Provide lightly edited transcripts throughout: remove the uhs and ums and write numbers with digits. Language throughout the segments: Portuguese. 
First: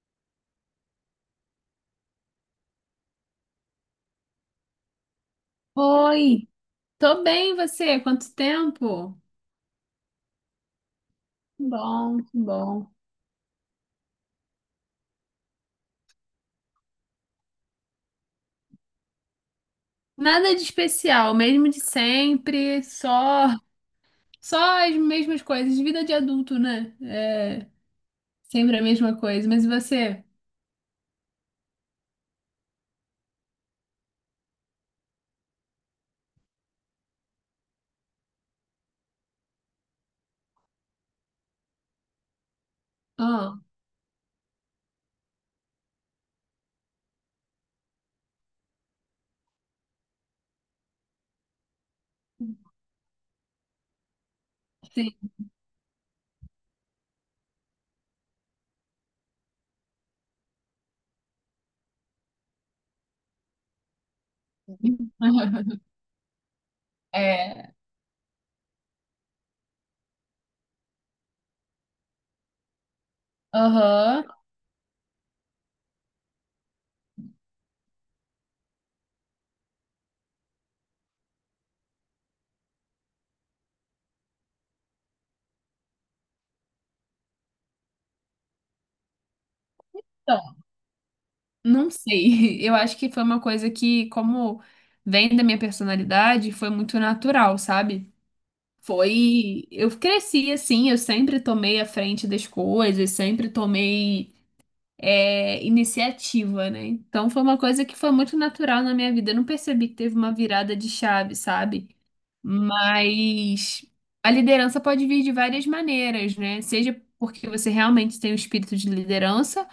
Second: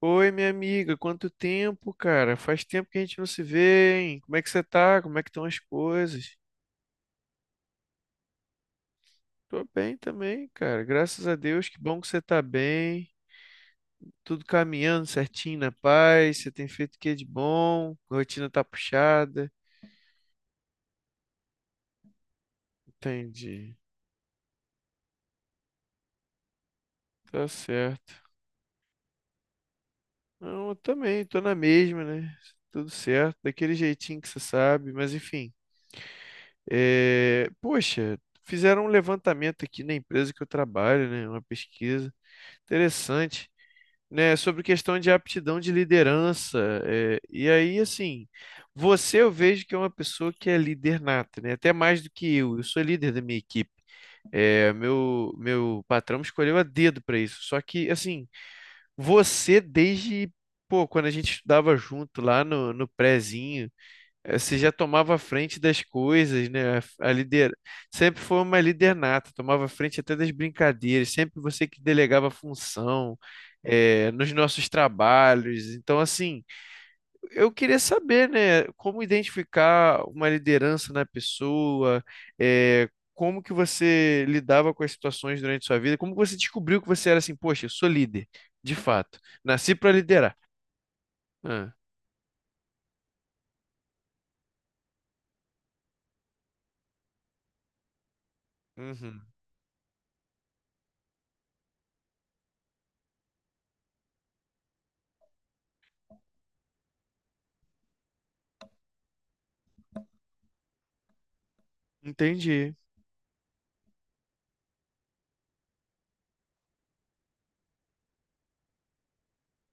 Oi, minha amiga, quanto tempo, cara? Faz tempo que a gente não se vê, hein? Como é que você tá? Como é que estão as coisas? Oi, tô bem, e você? Quanto tempo? Tô bem também, cara. Graças a Que Deus, que bom que bom, você que tá bom. bem. Tudo caminhando certinho na paz. Você tem feito o que de bom? Rotina tá puxada. Nada de especial, mesmo de sempre, só Entendi. só as mesmas coisas, vida de adulto, né? Tá certo. Sempre a mesma coisa. Mas e você? Não, eu também tô na mesma, né? Tudo certo, daquele jeitinho que você sabe, mas enfim. Poxa, fizeram um levantamento aqui na empresa que eu trabalho, né? Uma pesquisa. Interessante, Ah, né? Sobre questão de aptidão de liderança. E aí, assim, você eu vejo que é uma pessoa que é líder nata, né? Até mais do que eu. Eu sou líder da minha equipe. É, sim. meu patrão me escolheu a dedo para isso. Só que, assim, você desde, pô, quando a gente estudava junto lá no prézinho você já tomava a frente das coisas, né? A líder É, sempre foi uma líder nata, tomava a frente até das brincadeiras, sempre você que delegava função, aham. nos nossos trabalhos. Então, assim, eu queria saber, né, como identificar uma liderança na pessoa, como que você lidava com as situações durante sua vida, como você descobriu que você era assim, poxa, eu sou líder, de fato, nasci para liderar. Então, Ah, não sei. Eu acho que foi uma coisa que, como vem da minha personalidade, foi muito natural, sabe? uhum. Foi. Eu cresci assim, eu sempre tomei a frente das coisas, sempre tomei iniciativa, né? Então foi uma coisa que foi muito natural na minha vida. Eu não percebi que teve uma virada de chave, sabe? Entendi. Mas a liderança pode vir de várias maneiras, né? Seja porque você realmente tem o espírito de liderança,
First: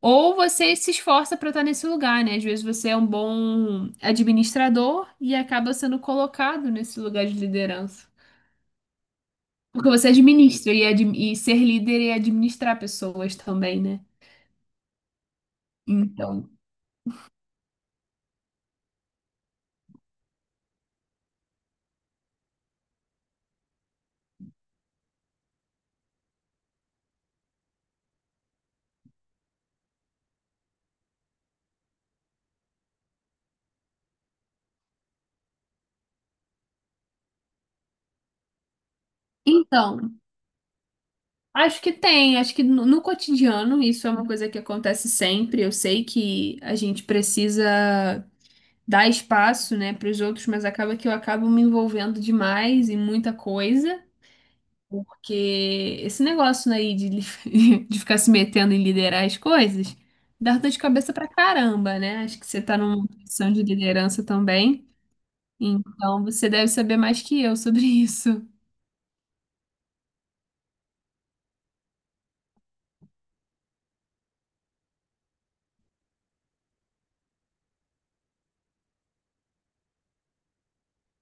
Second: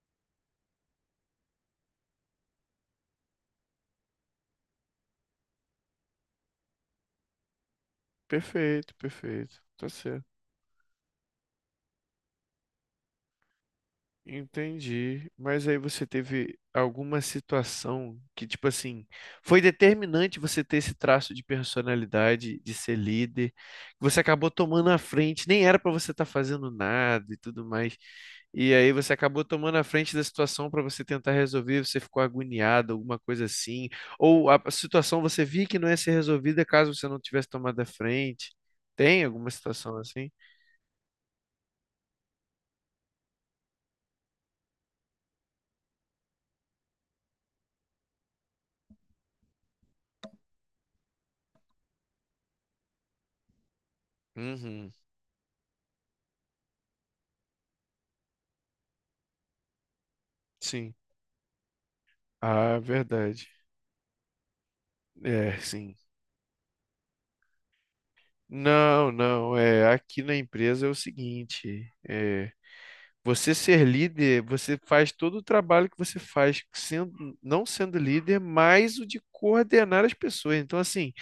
ou você se esforça para estar nesse lugar, né? Às vezes você é um bom administrador e acaba sendo colocado nesse lugar de liderança. Perfeito, perfeito. Tá Porque você certo. administra e, e ser líder é administrar pessoas também, né? Entendi. Mas aí você Então, teve alguma situação que, tipo assim, foi determinante você ter esse traço de personalidade, de ser líder, que você acabou tomando a frente, nem era para você estar fazendo nada e tudo mais. E aí você acabou tomando a frente da situação para você tentar resolver, você ficou agoniado, alguma coisa assim, ou a situação você via que não ia ser resolvida caso você não tivesse tomado a frente. Tem alguma situação então, assim? acho que tem, acho que no cotidiano isso é uma coisa que acontece sempre. Eu sei que a gente precisa dar espaço, né, para os outros, mas acaba que eu acabo me envolvendo demais em muita coisa, Uhum, porque esse negócio né, aí de, de ficar se metendo em liderar as coisas dá dor de sim. cabeça pra caramba, né? Acho que você tá Ah, numa verdade. posição de liderança também. É, sim. Então você deve saber mais que eu sobre isso. Não, não. É, aqui na empresa é o seguinte, é, você ser líder, você faz todo o trabalho que você faz sendo, não sendo líder, mais o de coordenar as pessoas. Então, assim,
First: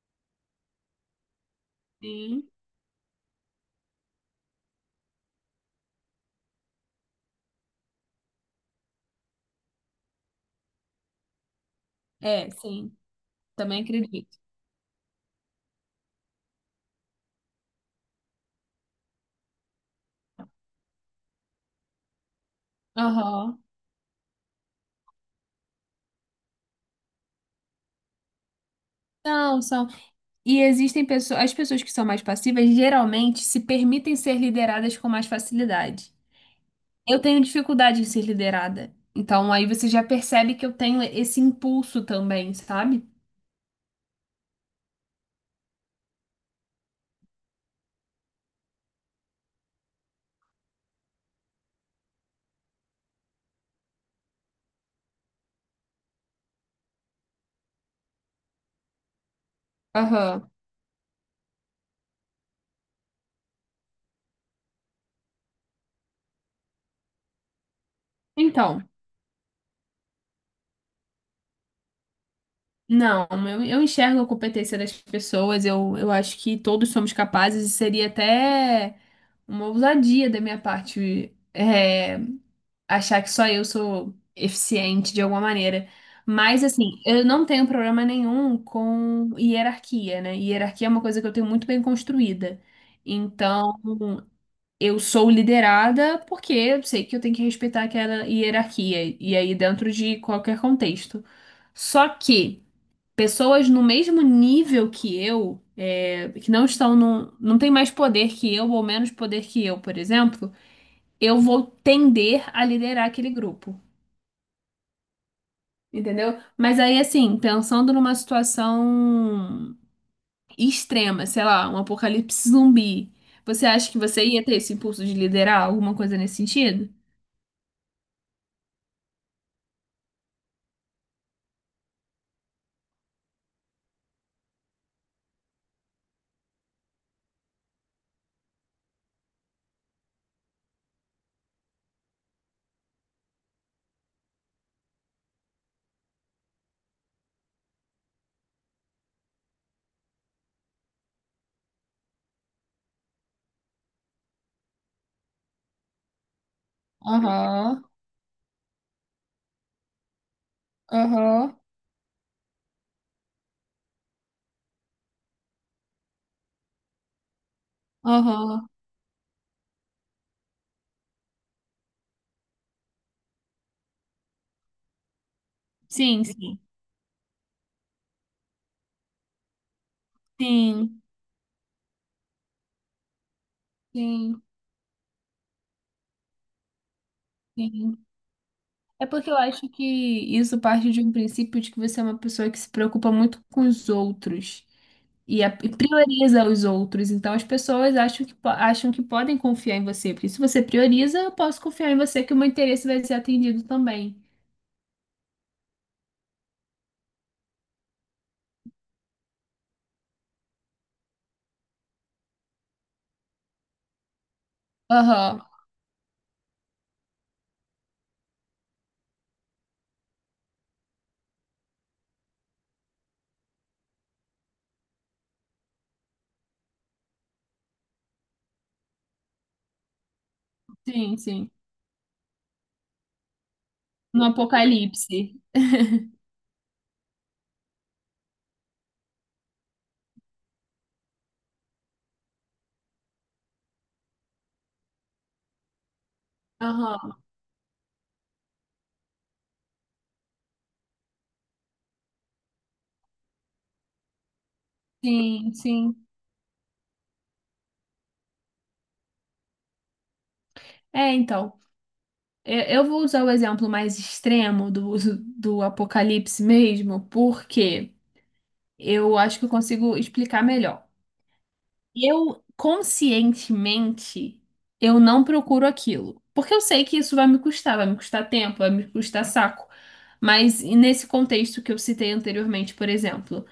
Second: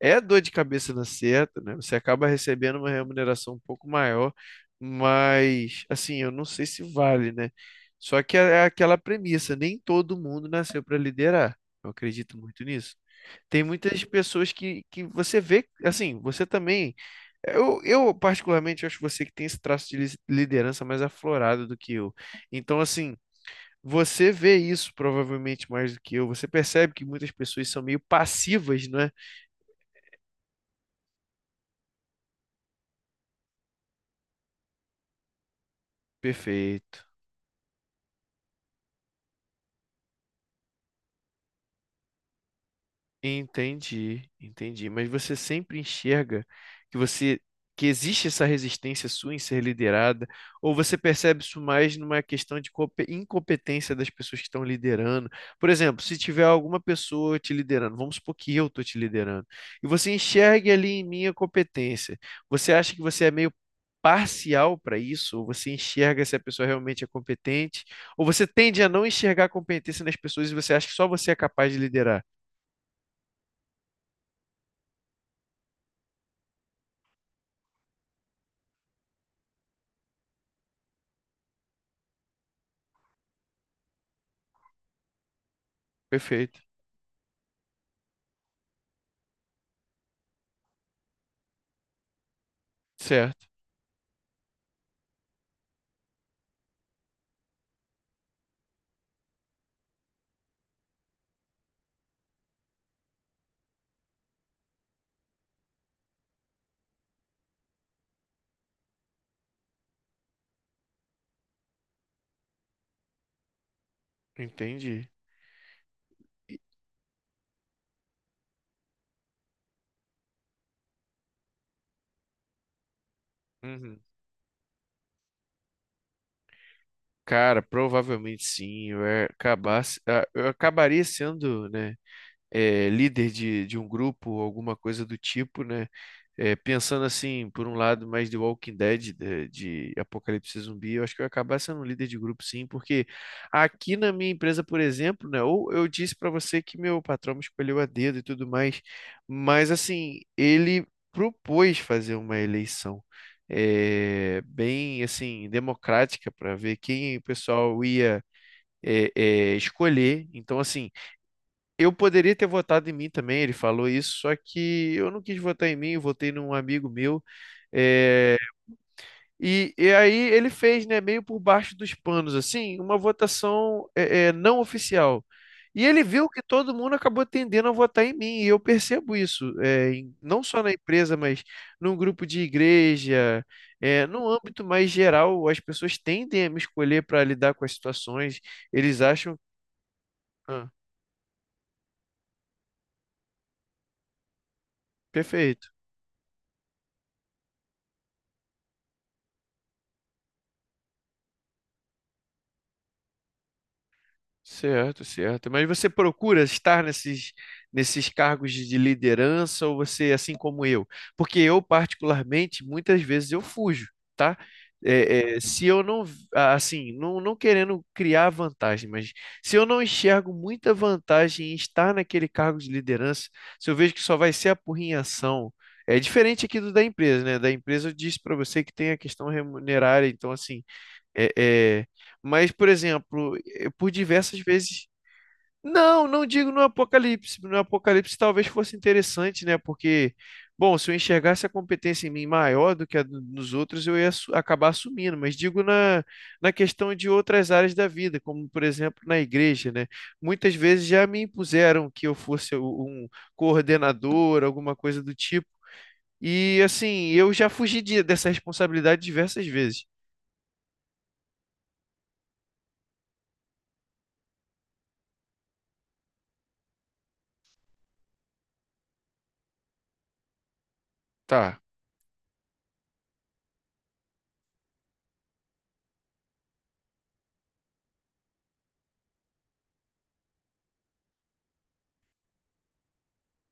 é dor de cabeça na certa, né? Você acaba Sim. recebendo uma remuneração um pouco maior, mas, assim, eu não sei se vale, né? Só que é aquela premissa, nem todo mundo nasceu para liderar. Eu acredito É, muito nisso. sim. Tem Também muitas acredito. pessoas que você vê, assim, você também eu, particularmente, acho você que tem esse traço de liderança mais aflorado do que eu. Então, assim, Aham. você vê isso provavelmente mais do que eu. Você percebe que muitas pessoas são meio passivas, não é? São, são. E existem pessoas, as pessoas que são mais passivas geralmente se permitem ser lideradas com mais facilidade. Perfeito. Eu tenho dificuldade em ser liderada. Então aí você já percebe que eu tenho esse impulso também, sabe? Entendi, entendi. Mas você sempre enxerga que você que existe essa resistência sua em ser liderada, ou você percebe isso mais numa questão de incompetência das pessoas que estão liderando? Por exemplo, se tiver alguma pessoa te liderando, vamos supor que eu estou te liderando, e você Aham. enxergue ali em mim a competência, você acha que você é meio parcial para isso, ou você enxerga se a pessoa realmente é competente, ou você tende Então. a não enxergar a competência nas pessoas e você acha que só você é capaz de liderar? Não, eu enxergo a competência das pessoas, eu acho que todos somos capazes e seria até uma ousadia da minha parte achar que só eu sou eficiente de alguma maneira. Perfeito. Mas, assim, eu não tenho problema nenhum com hierarquia, né? Hierarquia é uma coisa que eu tenho muito bem construída. Certo, Então, eu sou liderada porque eu sei que eu tenho que respeitar aquela hierarquia, e aí dentro de qualquer contexto. Só que pessoas no mesmo nível que eu, que não estão num, não tem mais poder que eu ou menos poder que eu, por exemplo, eu vou tender a liderar aquele grupo, entendi. entendeu? Mas aí, assim, pensando numa situação extrema, sei lá, um apocalipse zumbi, você acha que Uhum. você ia ter esse impulso de liderar alguma coisa nesse sentido? Cara, provavelmente sim. Eu ia acabar, eu acabaria sendo, né? Líder de um grupo, alguma coisa do tipo, né? É, pensando assim, por um lado, mais de Walking Dead, de Apocalipse Zumbi, eu acho que eu ia acabar sendo um líder de grupo, sim, porque aqui na minha empresa, por exemplo, né? Ou eu disse para você que meu patrão me escolheu a dedo e tudo mais, mas assim, ele propôs fazer uma eleição. Bem assim democrática para ver quem o pessoal Aham, ia é, escolher. Então, assim, aham. eu poderia ter votado em mim também, ele falou isso, só que eu não quis votar em mim, eu votei num amigo meu. é, Aham. e aí ele fez, né, meio por baixo dos panos, assim, uma votação não oficial. E ele Sim, viu que sim. todo mundo acabou tendendo a votar em mim, e eu percebo isso, não só na Sim, empresa, mas num grupo de igreja, no sim, âmbito mais geral, as pessoas tendem a me escolher para lidar com as sim. situações, eles É porque eu acham. acho que isso Ah, parte de um princípio de que você é uma pessoa que se preocupa muito com os outros e, perfeito. e prioriza os outros. Então as pessoas acham que, acham que podem confiar em você, porque se você prioriza, eu posso confiar em você que o meu interesse vai ser atendido também. Certo, certo. Mas você procura estar nesses cargos de liderança ou você, é assim como eu? Porque eu, particularmente, muitas vezes eu fujo, tá? Aham, Se eu não, ah, assim, não, não querendo criar vantagem, mas se eu não enxergo muita vantagem em estar naquele cargo de liderança, se eu vejo que só vai ser apurrinhação, é diferente aqui do da empresa, né? Da empresa eu disse para você que tem a questão remunerária, então, assim sim, é, sim. é, mas, por exemplo, por No diversas vezes. apocalipse. Não, não digo no Apocalipse. No Apocalipse talvez fosse interessante, né? Porque, bom, se eu enxergasse a competência em mim maior do que nos outros, acabar assumindo. Mas digo na, na questão de Aham, outras áreas da vida, como, por exemplo, na igreja, né? Muitas vezes já me impuseram que eu fosse um coordenador, alguma coisa do tipo. sim, sim. E, assim, eu já fugi dessa responsabilidade diversas vezes. É, então. Eu vou usar o exemplo mais extremo do uso do apocalipse mesmo, porque eu acho que eu consigo explicar melhor. Tá. Eu conscientemente eu não procuro aquilo, porque eu sei que isso vai me custar tempo, vai me custar saco. Mas e nesse contexto que eu citei anteriormente, por exemplo,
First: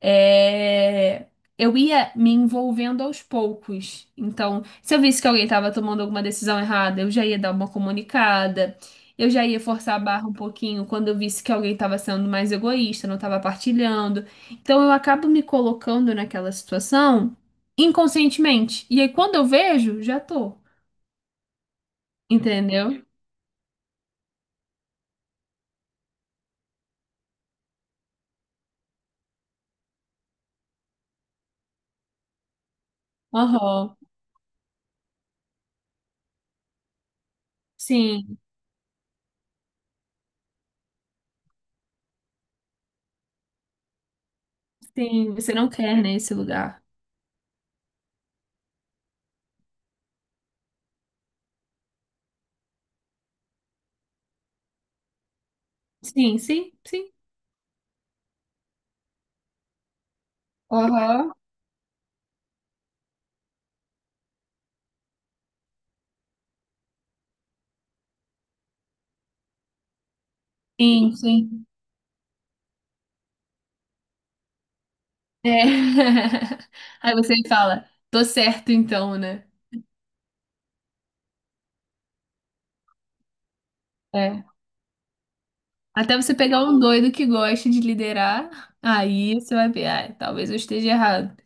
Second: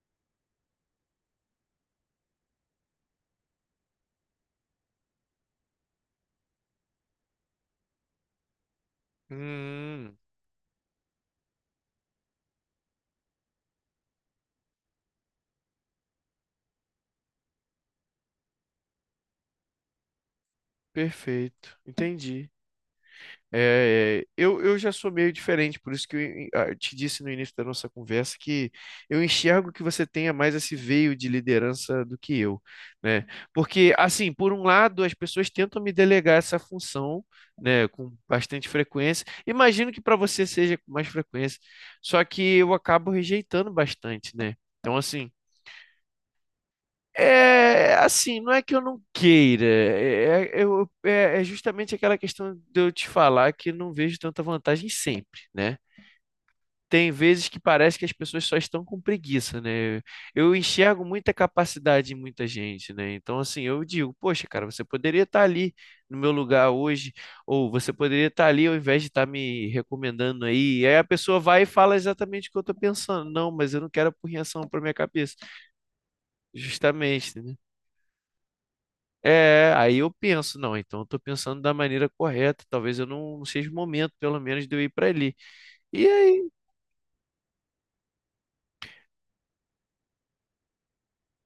é, eu ia me envolvendo aos poucos. Então, se eu visse que alguém estava tomando alguma decisão errada, eu já ia dar uma comunicada, eu já ia forçar a Hum. barra um pouquinho quando eu visse que alguém estava sendo mais egoísta, não estava partilhando. Então, eu acabo me colocando naquela situação inconscientemente. E aí, quando eu vejo, já tô. Perfeito, entendi. Entendeu? É, é, eu já sou meio diferente, por isso que eu eu te disse no início da nossa conversa que eu enxergo que você tenha mais esse veio de liderança do que eu, né? Porque, Aham. assim, por um lado, as pessoas tentam me delegar essa função, né, com Sim, bastante frequência. Imagino que para você seja com mais frequência, só que eu acabo rejeitando bastante, né? Então, assim. sim. Você não quer, né, esse lugar. É, assim, não é que eu não queira, é justamente aquela questão de eu te falar que eu não vejo tanta vantagem sempre, né? Sim, sim, Tem sim. vezes que parece que as pessoas só estão com preguiça, né? Eu enxergo muita Aham. capacidade em muita gente, né? Então, assim, eu digo, poxa, cara, você poderia estar ali no meu lugar hoje, ou você poderia estar ali ao invés de estar me recomendando aí. E aí a Sim, pessoa vai e sim. fala exatamente o que eu estou pensando. Não, mas eu não quero por reação para minha cabeça. É. Aí você Justamente, né? fala, tô certo então, né? É, aí eu penso, não, então eu tô pensando da maneira correta, talvez eu não, não seja o momento, pelo É. menos, de eu ir pra ali. E Até você aí, pegar um doido que gosta de liderar, aí você vai ver, ah, talvez eu esteja errado.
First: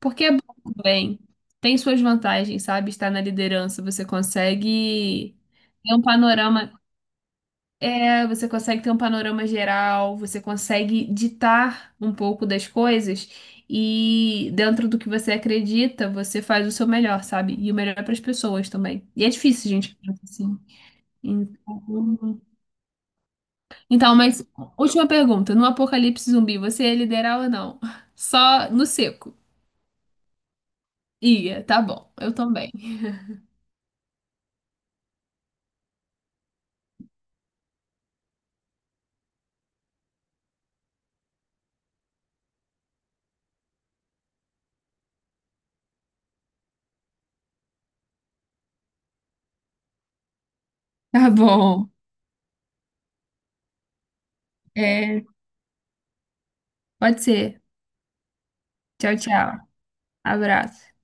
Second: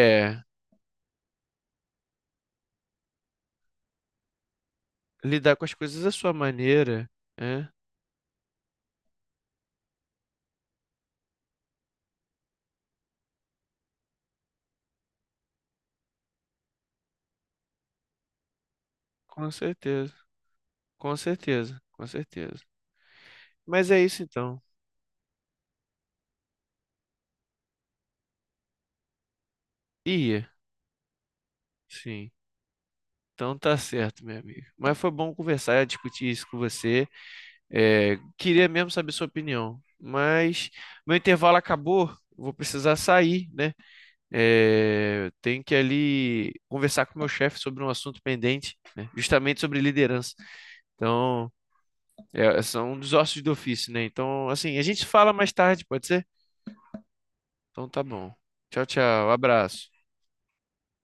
Porque é bom também. Tem suas vantagens, sabe? Estar na liderança, você consegue lidar com as ter um coisas da sua panorama. maneira, é, É, você consegue ter um panorama geral, você consegue ditar um pouco das coisas e dentro do que você acredita, você faz o seu melhor, sabe? E o melhor para as pessoas também. E é com difícil, gente, certeza, assim. com certeza, com Então, certeza. Mas é então, isso mas então. última pergunta, no apocalipse zumbi, você ia liderar ou não? Só no seco. Ia, Ia, tá bom. sim. Eu também. Então tá certo, meu amigo. Mas foi bom conversar, discutir isso com você. É, queria mesmo saber sua opinião, mas meu intervalo acabou, vou precisar sair, né? É, tenho que ali conversar com o meu chefe sobre um assunto pendente, né? Justamente sobre liderança. Tá Então, bom. São um dos ossos do ofício, né? Então, assim, a gente É, fala mais tarde, pode ser? pode ser. Então tá bom. Tchau, Tchau, tchau. tchau. Abraço. Abraço.